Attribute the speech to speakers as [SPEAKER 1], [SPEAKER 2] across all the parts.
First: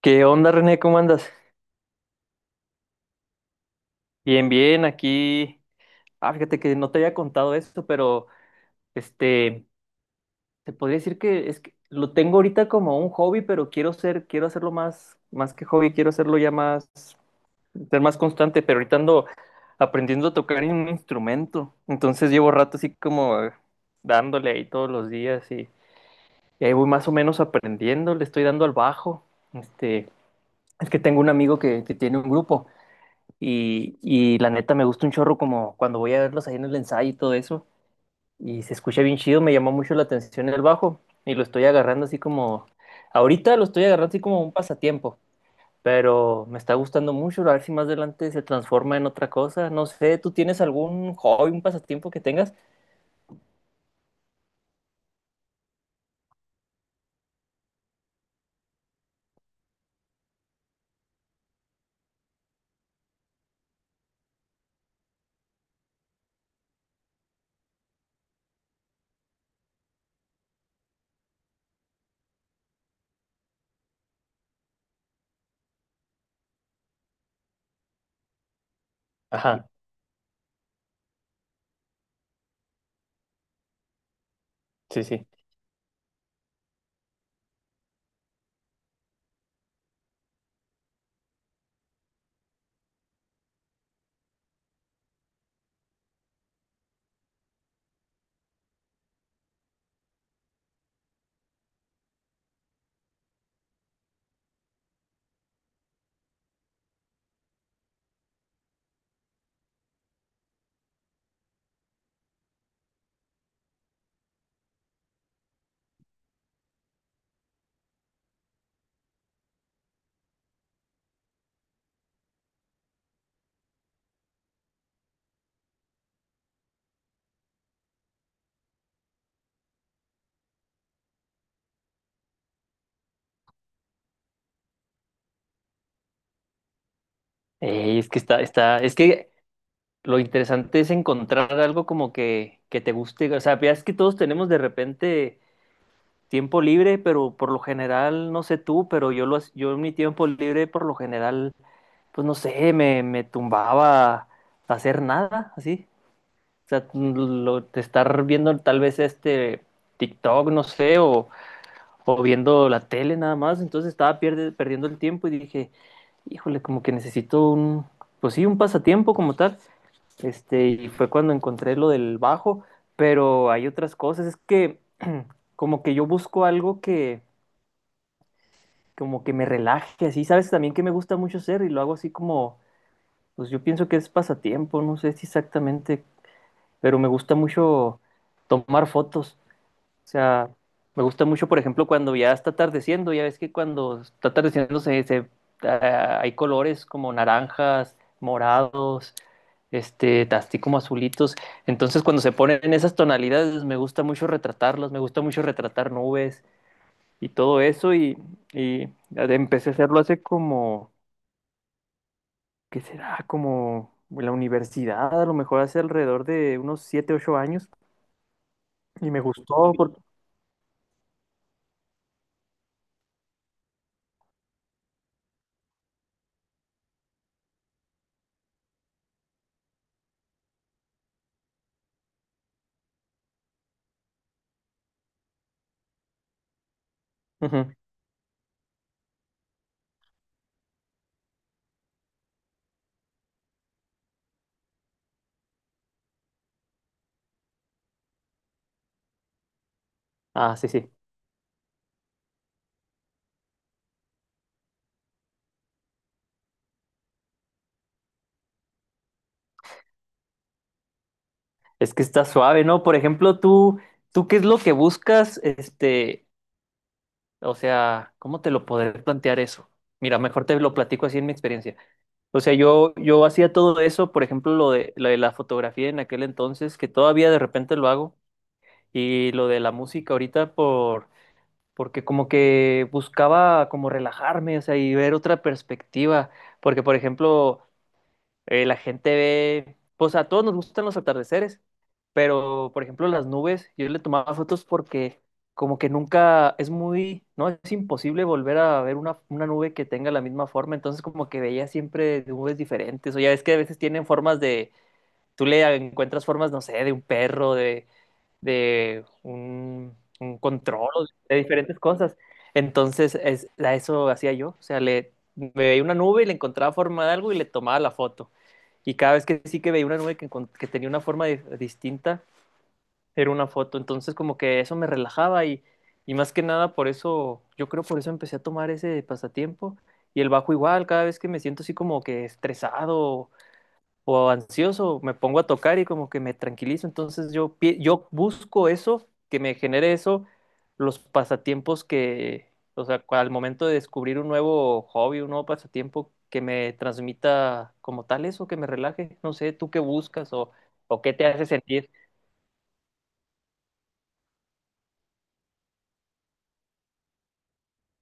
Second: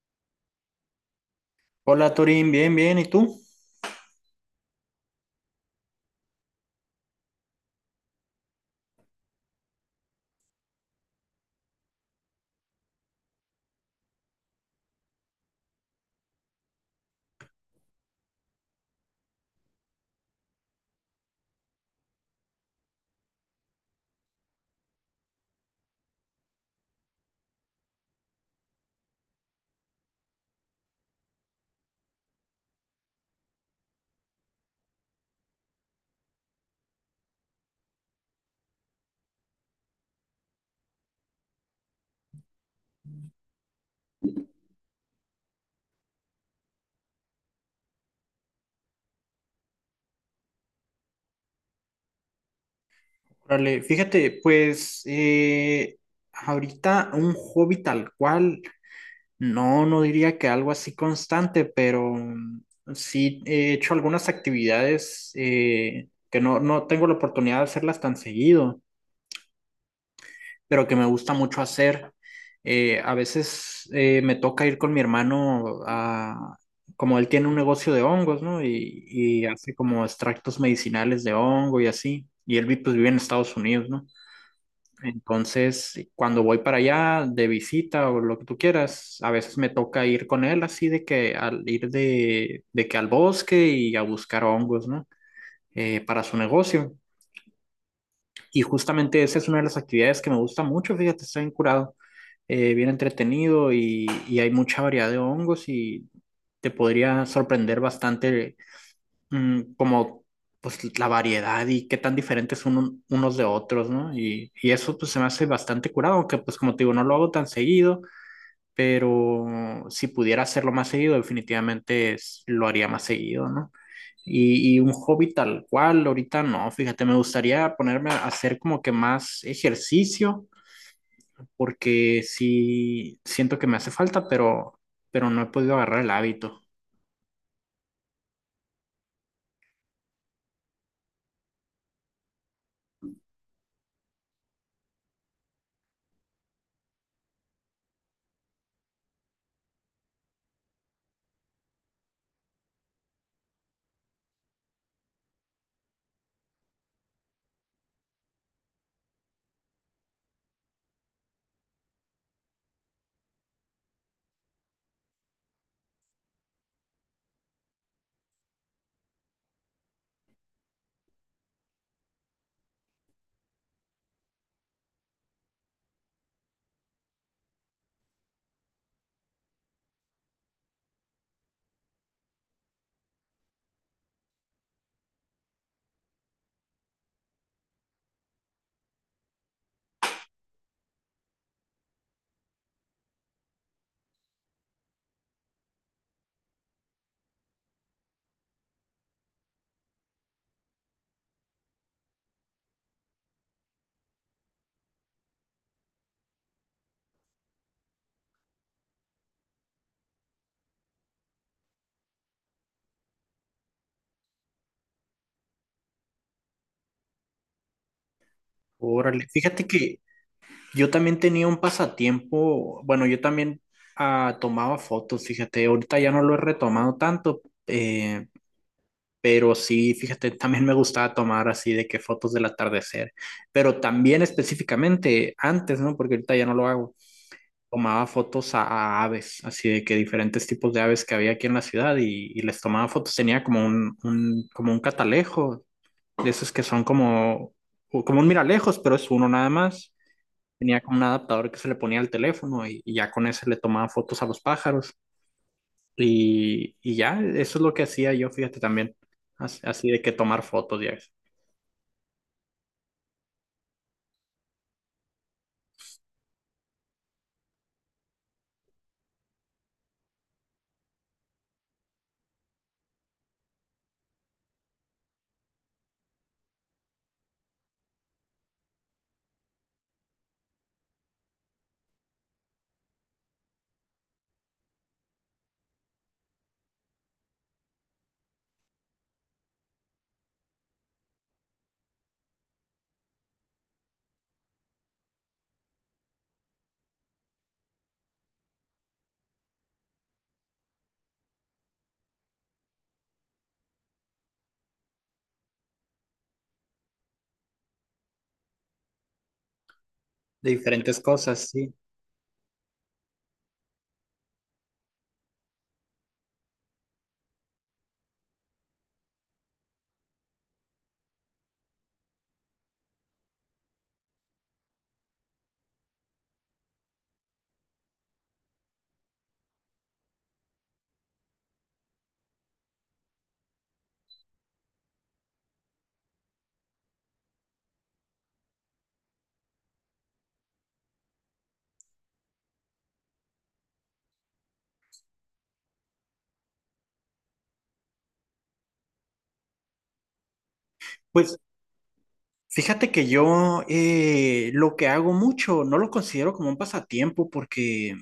[SPEAKER 1] ¿Qué onda, René? ¿Cómo andas?
[SPEAKER 2] Hola Torín, bien, bien, ¿y tú?
[SPEAKER 1] Bien, bien, aquí. Ah, fíjate que no te había contado esto, pero este, te podría decir que es que lo tengo ahorita como un hobby, pero quiero ser, quiero hacerlo más, más que hobby, quiero hacerlo ya más, ser más constante, pero ahorita ando aprendiendo a tocar en un instrumento. Entonces llevo rato así como dándole ahí todos los días y ahí voy más o menos aprendiendo, le estoy dando al bajo. Este, es que tengo un amigo que tiene un grupo. Y la neta me gusta un chorro como cuando voy a verlos ahí en el ensayo y todo eso. Y se escucha bien chido, me llamó mucho la atención el bajo. Y lo estoy agarrando así como... Ahorita lo estoy agarrando así como un pasatiempo. Pero me está gustando mucho, a ver si más adelante se transforma en otra cosa. No sé, ¿tú tienes algún hobby, un pasatiempo que tengas?
[SPEAKER 2] Órale, fíjate, pues ahorita un hobby tal cual, no, no diría que algo así constante, pero sí he hecho algunas actividades que no, no tengo la oportunidad de hacerlas tan seguido, pero que me gusta mucho hacer. A veces me toca ir con mi hermano como él tiene un negocio de hongos, ¿no? Y
[SPEAKER 1] Ajá,
[SPEAKER 2] hace como extractos medicinales de hongo y así. Y él pues, vive en Estados Unidos, ¿no?
[SPEAKER 1] sí, sí.
[SPEAKER 2] Entonces, cuando voy para allá de visita o lo que tú quieras, a veces me toca ir con él así de que al ir de que al bosque y a buscar hongos, ¿no? Para su negocio. Y justamente esa es una de las actividades que me gusta mucho, fíjate, está bien curado, bien entretenido y hay mucha variedad de hongos y te podría sorprender bastante, como pues la variedad y qué tan diferentes son unos de otros, ¿no? Y eso pues se me hace bastante curado, aunque pues como te digo, no lo hago tan seguido, pero si pudiera hacerlo más seguido, definitivamente lo haría más seguido, ¿no? Y un hobby tal cual, ahorita no, fíjate, me gustaría ponerme a hacer como que más ejercicio, porque sí siento que me hace falta, pero no he podido agarrar el hábito.
[SPEAKER 1] Ey, es que lo interesante es encontrar algo como que te guste. O sea, veas que todos tenemos de repente tiempo libre, pero por lo general, no sé tú, pero yo en mi tiempo libre, por lo general, pues no sé, me tumbaba a hacer nada, así. O sea, mm, de estar viendo tal vez TikTok, no sé, o viendo la tele nada más. Entonces estaba perdiendo el tiempo y dije, híjole, como que necesito un, pues sí, un pasatiempo como tal. Y fue cuando encontré lo del bajo, pero hay otras cosas. Es que como que yo busco algo que, como que me relaje, así, sabes también que me gusta mucho hacer y lo hago así como, pues yo pienso que es pasatiempo, no sé si exactamente, pero me gusta mucho tomar fotos, o sea, me gusta mucho, por ejemplo, cuando ya está atardeciendo, ya ves que cuando está ah, hay colores como naranjas, morados, así como azulitos, entonces cuando se ponen en esas tonalidades me gusta mucho retratarlas, me gusta mucho retratar nubes y todo y empecé a hacerlo hace como ¿qué será? Como la universidad, a lo mejor hace alrededor de unos 7 u 8 años. Y me
[SPEAKER 2] Órale, fíjate
[SPEAKER 1] gustó
[SPEAKER 2] que
[SPEAKER 1] porque...
[SPEAKER 2] yo también tenía un pasatiempo, bueno, yo también tomaba fotos, fíjate, ahorita ya no lo he retomado tanto, eh, pero sí, fíjate, también me gustaba tomar así de que fotos del atardecer, pero también específicamente antes, ¿no? Porque ahorita ya no lo hago.
[SPEAKER 1] Ujú.
[SPEAKER 2] Tomaba fotos a aves, así de que diferentes tipos de aves que había aquí en la ciudad y les tomaba fotos. Tenía como como un catalejo, de esos que son como un miralejos, pero es uno nada más.
[SPEAKER 1] Ah, sí,
[SPEAKER 2] Tenía
[SPEAKER 1] sí.
[SPEAKER 2] como un adaptador que se le ponía al teléfono y ya con ese le tomaba fotos a los pájaros. Y ya, eso es lo que hacía yo, fíjate también, así, de que tomar fotos ya,
[SPEAKER 1] Es que está suave, ¿no? Por ejemplo, tú, ¿tú qué es lo que buscas? O sea, ¿cómo te lo podré plantear eso? Mira, mejor te lo platico así en mi experiencia. O sea, yo hacía todo eso, por ejemplo, lo de la fotografía en aquel entonces, que todavía de repente lo hago, y lo de la música ahorita porque como que buscaba como relajarme, o sea, y ver otra perspectiva, porque por ejemplo, la gente ve, pues a todos nos gustan los atardeceres, pero por ejemplo las nubes, yo le tomaba fotos porque como que nunca es muy, no, es imposible volver a ver una nube que tenga la misma forma, entonces como que veía siempre nubes diferentes, o ya ves que a veces tienen formas tú le encuentras formas, no sé, de un perro, un
[SPEAKER 2] de
[SPEAKER 1] control,
[SPEAKER 2] diferentes
[SPEAKER 1] o de
[SPEAKER 2] cosas, sí.
[SPEAKER 1] diferentes cosas. Entonces, es, a eso hacía yo. O sea, le, me veía una nube y le encontraba forma de algo y le tomaba la foto. Y cada vez que sí que veía una nube que tenía una forma distinta, era una foto. Entonces, como que eso me relajaba, y más que nada por eso, yo creo por eso empecé a tomar ese pasatiempo. Y el bajo igual, cada vez que me siento así como que estresado o ansioso, me pongo a tocar y como que me tranquilizo. Entonces yo busco eso, que me genere eso, los pasatiempos que, o sea, al momento de descubrir un nuevo hobby, un nuevo pasatiempo, que me transmita como tal eso, que me relaje. No sé, ¿tú qué buscas o qué te
[SPEAKER 2] Pues,
[SPEAKER 1] hace sentir?
[SPEAKER 2] fíjate que yo, lo que hago mucho no lo considero como un pasatiempo porque,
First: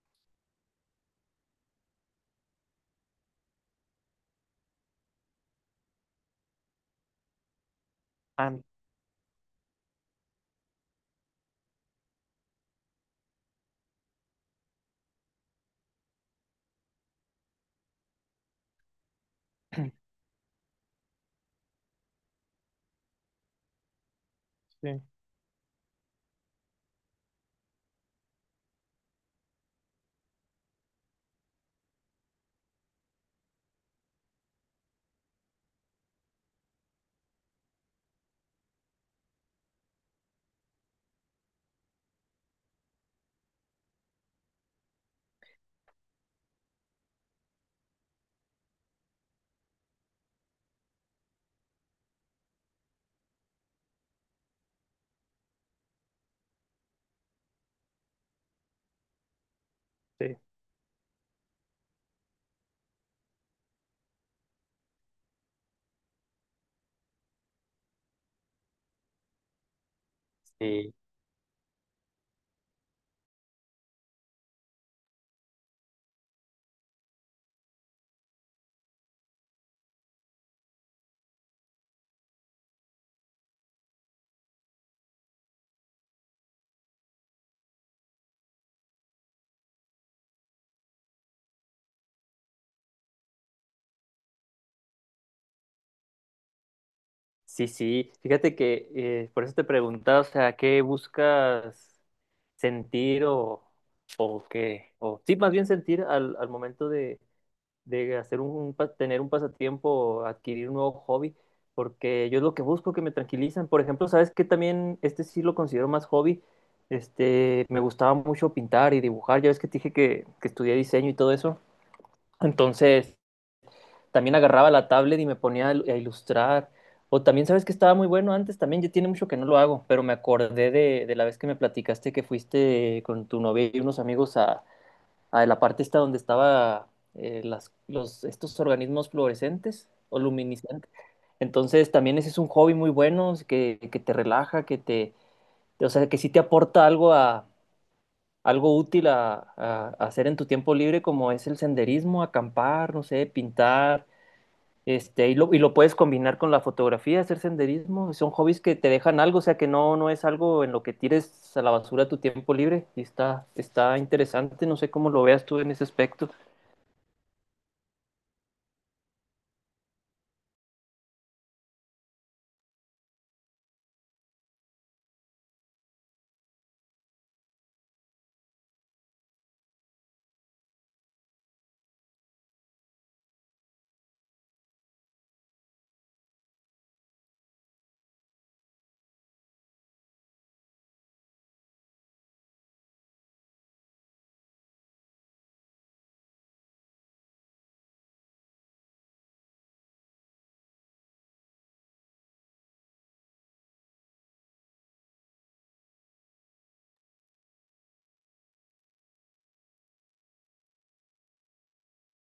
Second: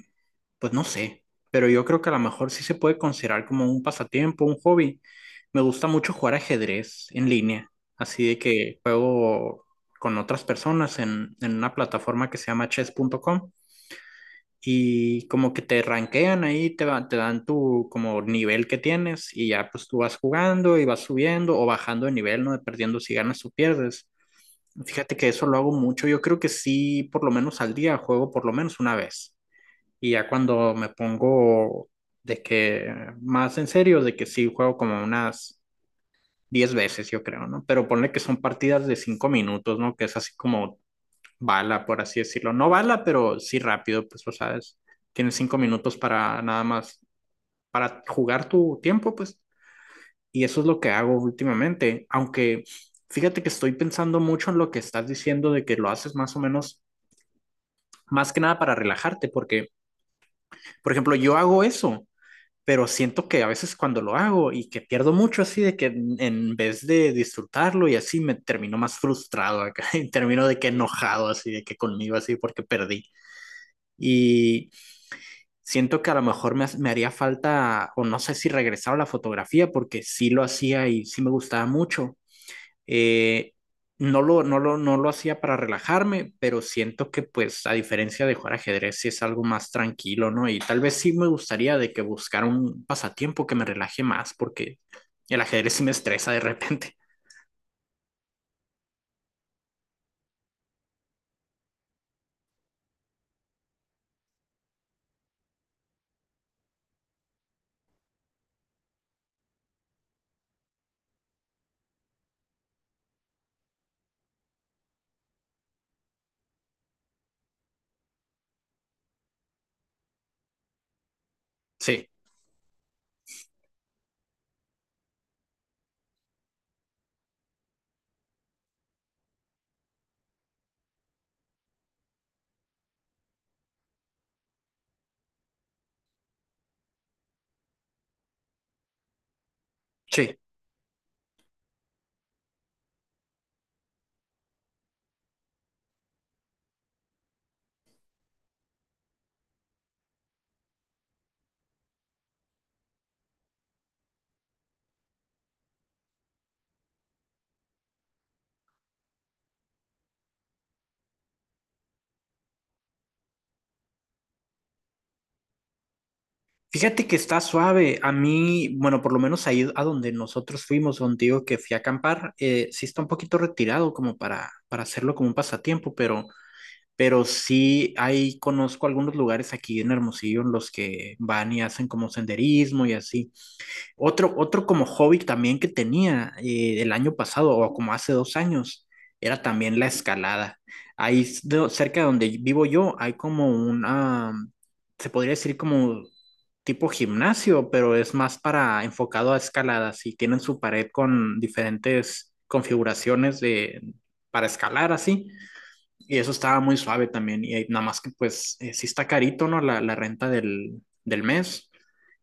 [SPEAKER 2] pues no sé, pero yo creo que a lo mejor sí se puede considerar como un pasatiempo, un hobby. Me gusta mucho jugar ajedrez en línea, así de
[SPEAKER 1] Ah,
[SPEAKER 2] que juego con otras personas en una plataforma que se llama chess.com, y como que te rankean ahí, te dan tu como nivel que tienes y ya pues tú vas jugando y vas subiendo o bajando de nivel, ¿no? Dependiendo si ganas o pierdes.
[SPEAKER 1] sí,
[SPEAKER 2] Fíjate que eso lo hago mucho, yo creo que sí, por lo menos al día juego por lo menos una vez. Y ya cuando me pongo de que más en serio, de que sí juego como unas 10 veces, yo creo, ¿no? Pero ponle que son partidas de 5 minutos, ¿no? Que es así como bala, por así decirlo. No bala, pero sí rápido, pues, o sabes, tienes 5 minutos para nada más, para jugar tu tiempo, pues. Y eso es lo que hago últimamente, aunque fíjate que estoy pensando mucho en lo que estás diciendo de que lo haces más o menos, más que nada para relajarte, porque,
[SPEAKER 1] sí.
[SPEAKER 2] por ejemplo, yo hago eso, pero siento que a veces cuando lo hago y que pierdo mucho así de que en vez de disfrutarlo y así me termino más frustrado acá y termino de que
[SPEAKER 1] Sí,
[SPEAKER 2] enojado así de que conmigo así porque perdí, y siento que a lo mejor me haría falta o no sé si regresar a la fotografía porque sí lo hacía y sí me gustaba mucho, eh, no lo hacía para relajarme, pero siento que pues a diferencia de jugar ajedrez sí es algo más tranquilo, ¿no? Y tal vez sí me gustaría de que buscar un pasatiempo que me relaje más porque el ajedrez sí me estresa de repente.
[SPEAKER 1] sí, sí. Fíjate que por eso te preguntaba, o sea, ¿qué buscas sentir o qué? O, sí, más bien sentir al momento de hacer un, tener un pasatiempo, adquirir un nuevo hobby, porque yo es lo que busco, que me tranquilizan. Por ejemplo, ¿sabes qué? También este sí lo considero más hobby. Me gustaba mucho pintar y dibujar. Ya ves que te dije que estudié diseño y todo eso.
[SPEAKER 2] Sí,
[SPEAKER 1] Entonces, también agarraba la tablet y me ponía a ilustrar. O también, ¿sabes que estaba muy bueno antes? También ya tiene mucho que no lo hago, pero me acordé de la vez que me platicaste que fuiste con tu novia y unos amigos a la parte esta donde estaba estos organismos fluorescentes o
[SPEAKER 2] sí.
[SPEAKER 1] luminiscentes. Entonces también ese es un hobby muy bueno es que te relaja, que te, o sea, que sí te aporta algo a, algo útil a hacer en tu tiempo libre, como es el senderismo, acampar, no sé, pintar, y lo puedes combinar con la fotografía, hacer senderismo. Son hobbies que te dejan algo, o sea que no, no es algo en lo que tires a la basura tu tiempo libre. Está interesante, no sé cómo lo veas tú en ese aspecto.
[SPEAKER 2] Fíjate que está suave. A mí, bueno, por lo menos ahí a donde nosotros fuimos, contigo que fui a acampar, sí está un poquito retirado como para hacerlo como un pasatiempo, pero sí ahí conozco algunos lugares aquí en Hermosillo en los que van y hacen como senderismo y así. Otro, otro como hobby también que tenía, el año pasado o como hace 2 años era también la escalada. Cerca de donde vivo yo hay como una, se podría decir como tipo gimnasio, pero es más para enfocado a escaladas y tienen su pared con diferentes configuraciones de, para escalar así. Y eso estaba muy suave también. Y nada más que pues, sí está carito, ¿no? La renta del mes.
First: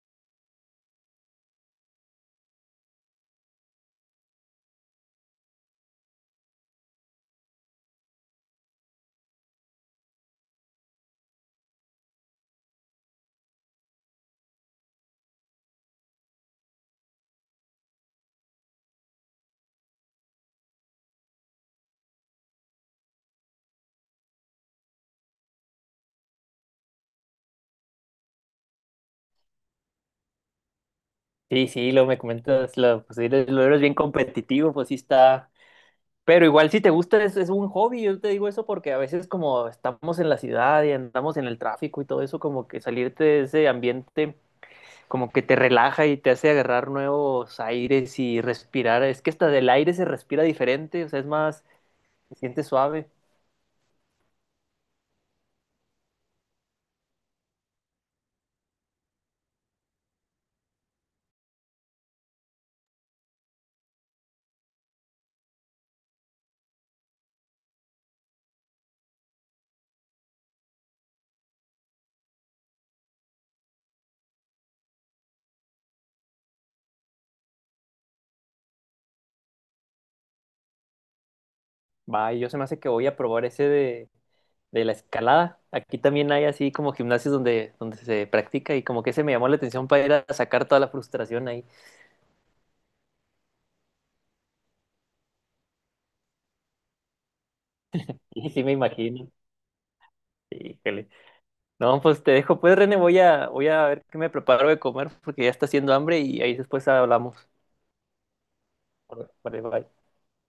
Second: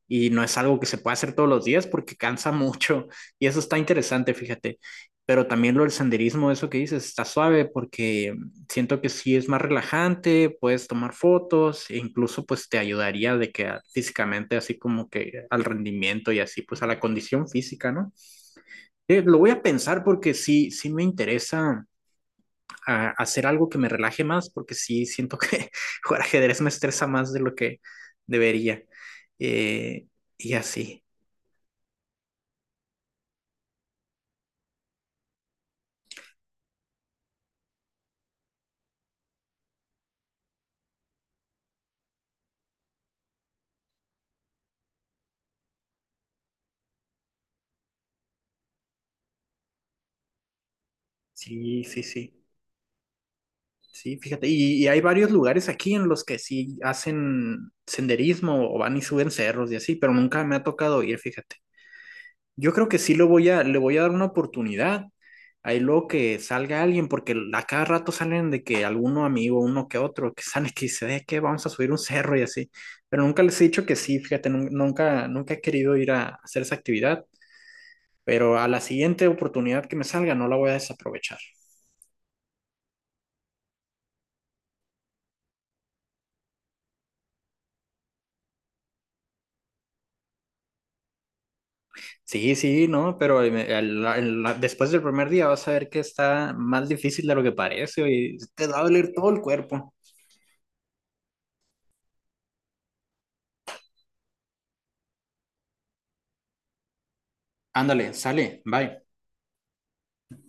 [SPEAKER 2] Y no es algo que se pueda hacer todos los días porque cansa mucho. Y eso está interesante, fíjate. Pero también lo del senderismo, eso que dices, está suave porque siento que sí es más relajante, puedes tomar fotos e incluso pues te ayudaría de que físicamente así como que al rendimiento y así pues a la condición física, ¿no? Lo voy a pensar porque sí, sí me interesa a hacer algo que me relaje más, porque sí siento que jugar ajedrez me estresa más de lo que debería. Eh, y así,
[SPEAKER 1] Sí, sí, lo me comentas, pues eres, lo eres bien competitivo, pues sí está. Pero igual si te gusta es un hobby, yo te digo eso porque a veces como estamos en la ciudad y andamos en el tráfico y todo eso, como que salirte de ese ambiente como que te relaja y te hace agarrar nuevos aires y respirar. Es que hasta del aire se respira diferente, o sea, es más,
[SPEAKER 2] sí, sí,
[SPEAKER 1] se
[SPEAKER 2] sí.
[SPEAKER 1] siente suave.
[SPEAKER 2] Sí, fíjate, y hay varios lugares aquí en los que sí hacen senderismo o van y suben cerros y así, pero nunca me ha tocado ir, fíjate. Yo creo que sí lo le voy a dar una oportunidad. Ahí luego que salga alguien, porque a cada rato salen de que alguno amigo, uno que otro, que sale que dice, que vamos a subir un cerro y así". Pero nunca les he dicho que sí, fíjate, nunca, nunca he querido ir a hacer esa actividad, pero a la siguiente oportunidad que me salga no la voy a desaprovechar.
[SPEAKER 1] Va, y yo se me hace que voy a probar de la escalada. Aquí también hay así como gimnasios donde, donde se practica y como que ese me llamó la atención para ir a sacar toda la frustración ahí.
[SPEAKER 2] Sí, sí, no, pero después del primer día vas a ver que está más difícil de lo que parece y
[SPEAKER 1] Sí, sí
[SPEAKER 2] te
[SPEAKER 1] me
[SPEAKER 2] va a doler todo
[SPEAKER 1] imagino.
[SPEAKER 2] el cuerpo.
[SPEAKER 1] Híjole. No, pues te dejo, pues René, voy a ver qué me preparo de comer porque ya está haciendo hambre y ahí después hablamos.
[SPEAKER 2] Ándale, sale, bye.
[SPEAKER 1] Vale, bye.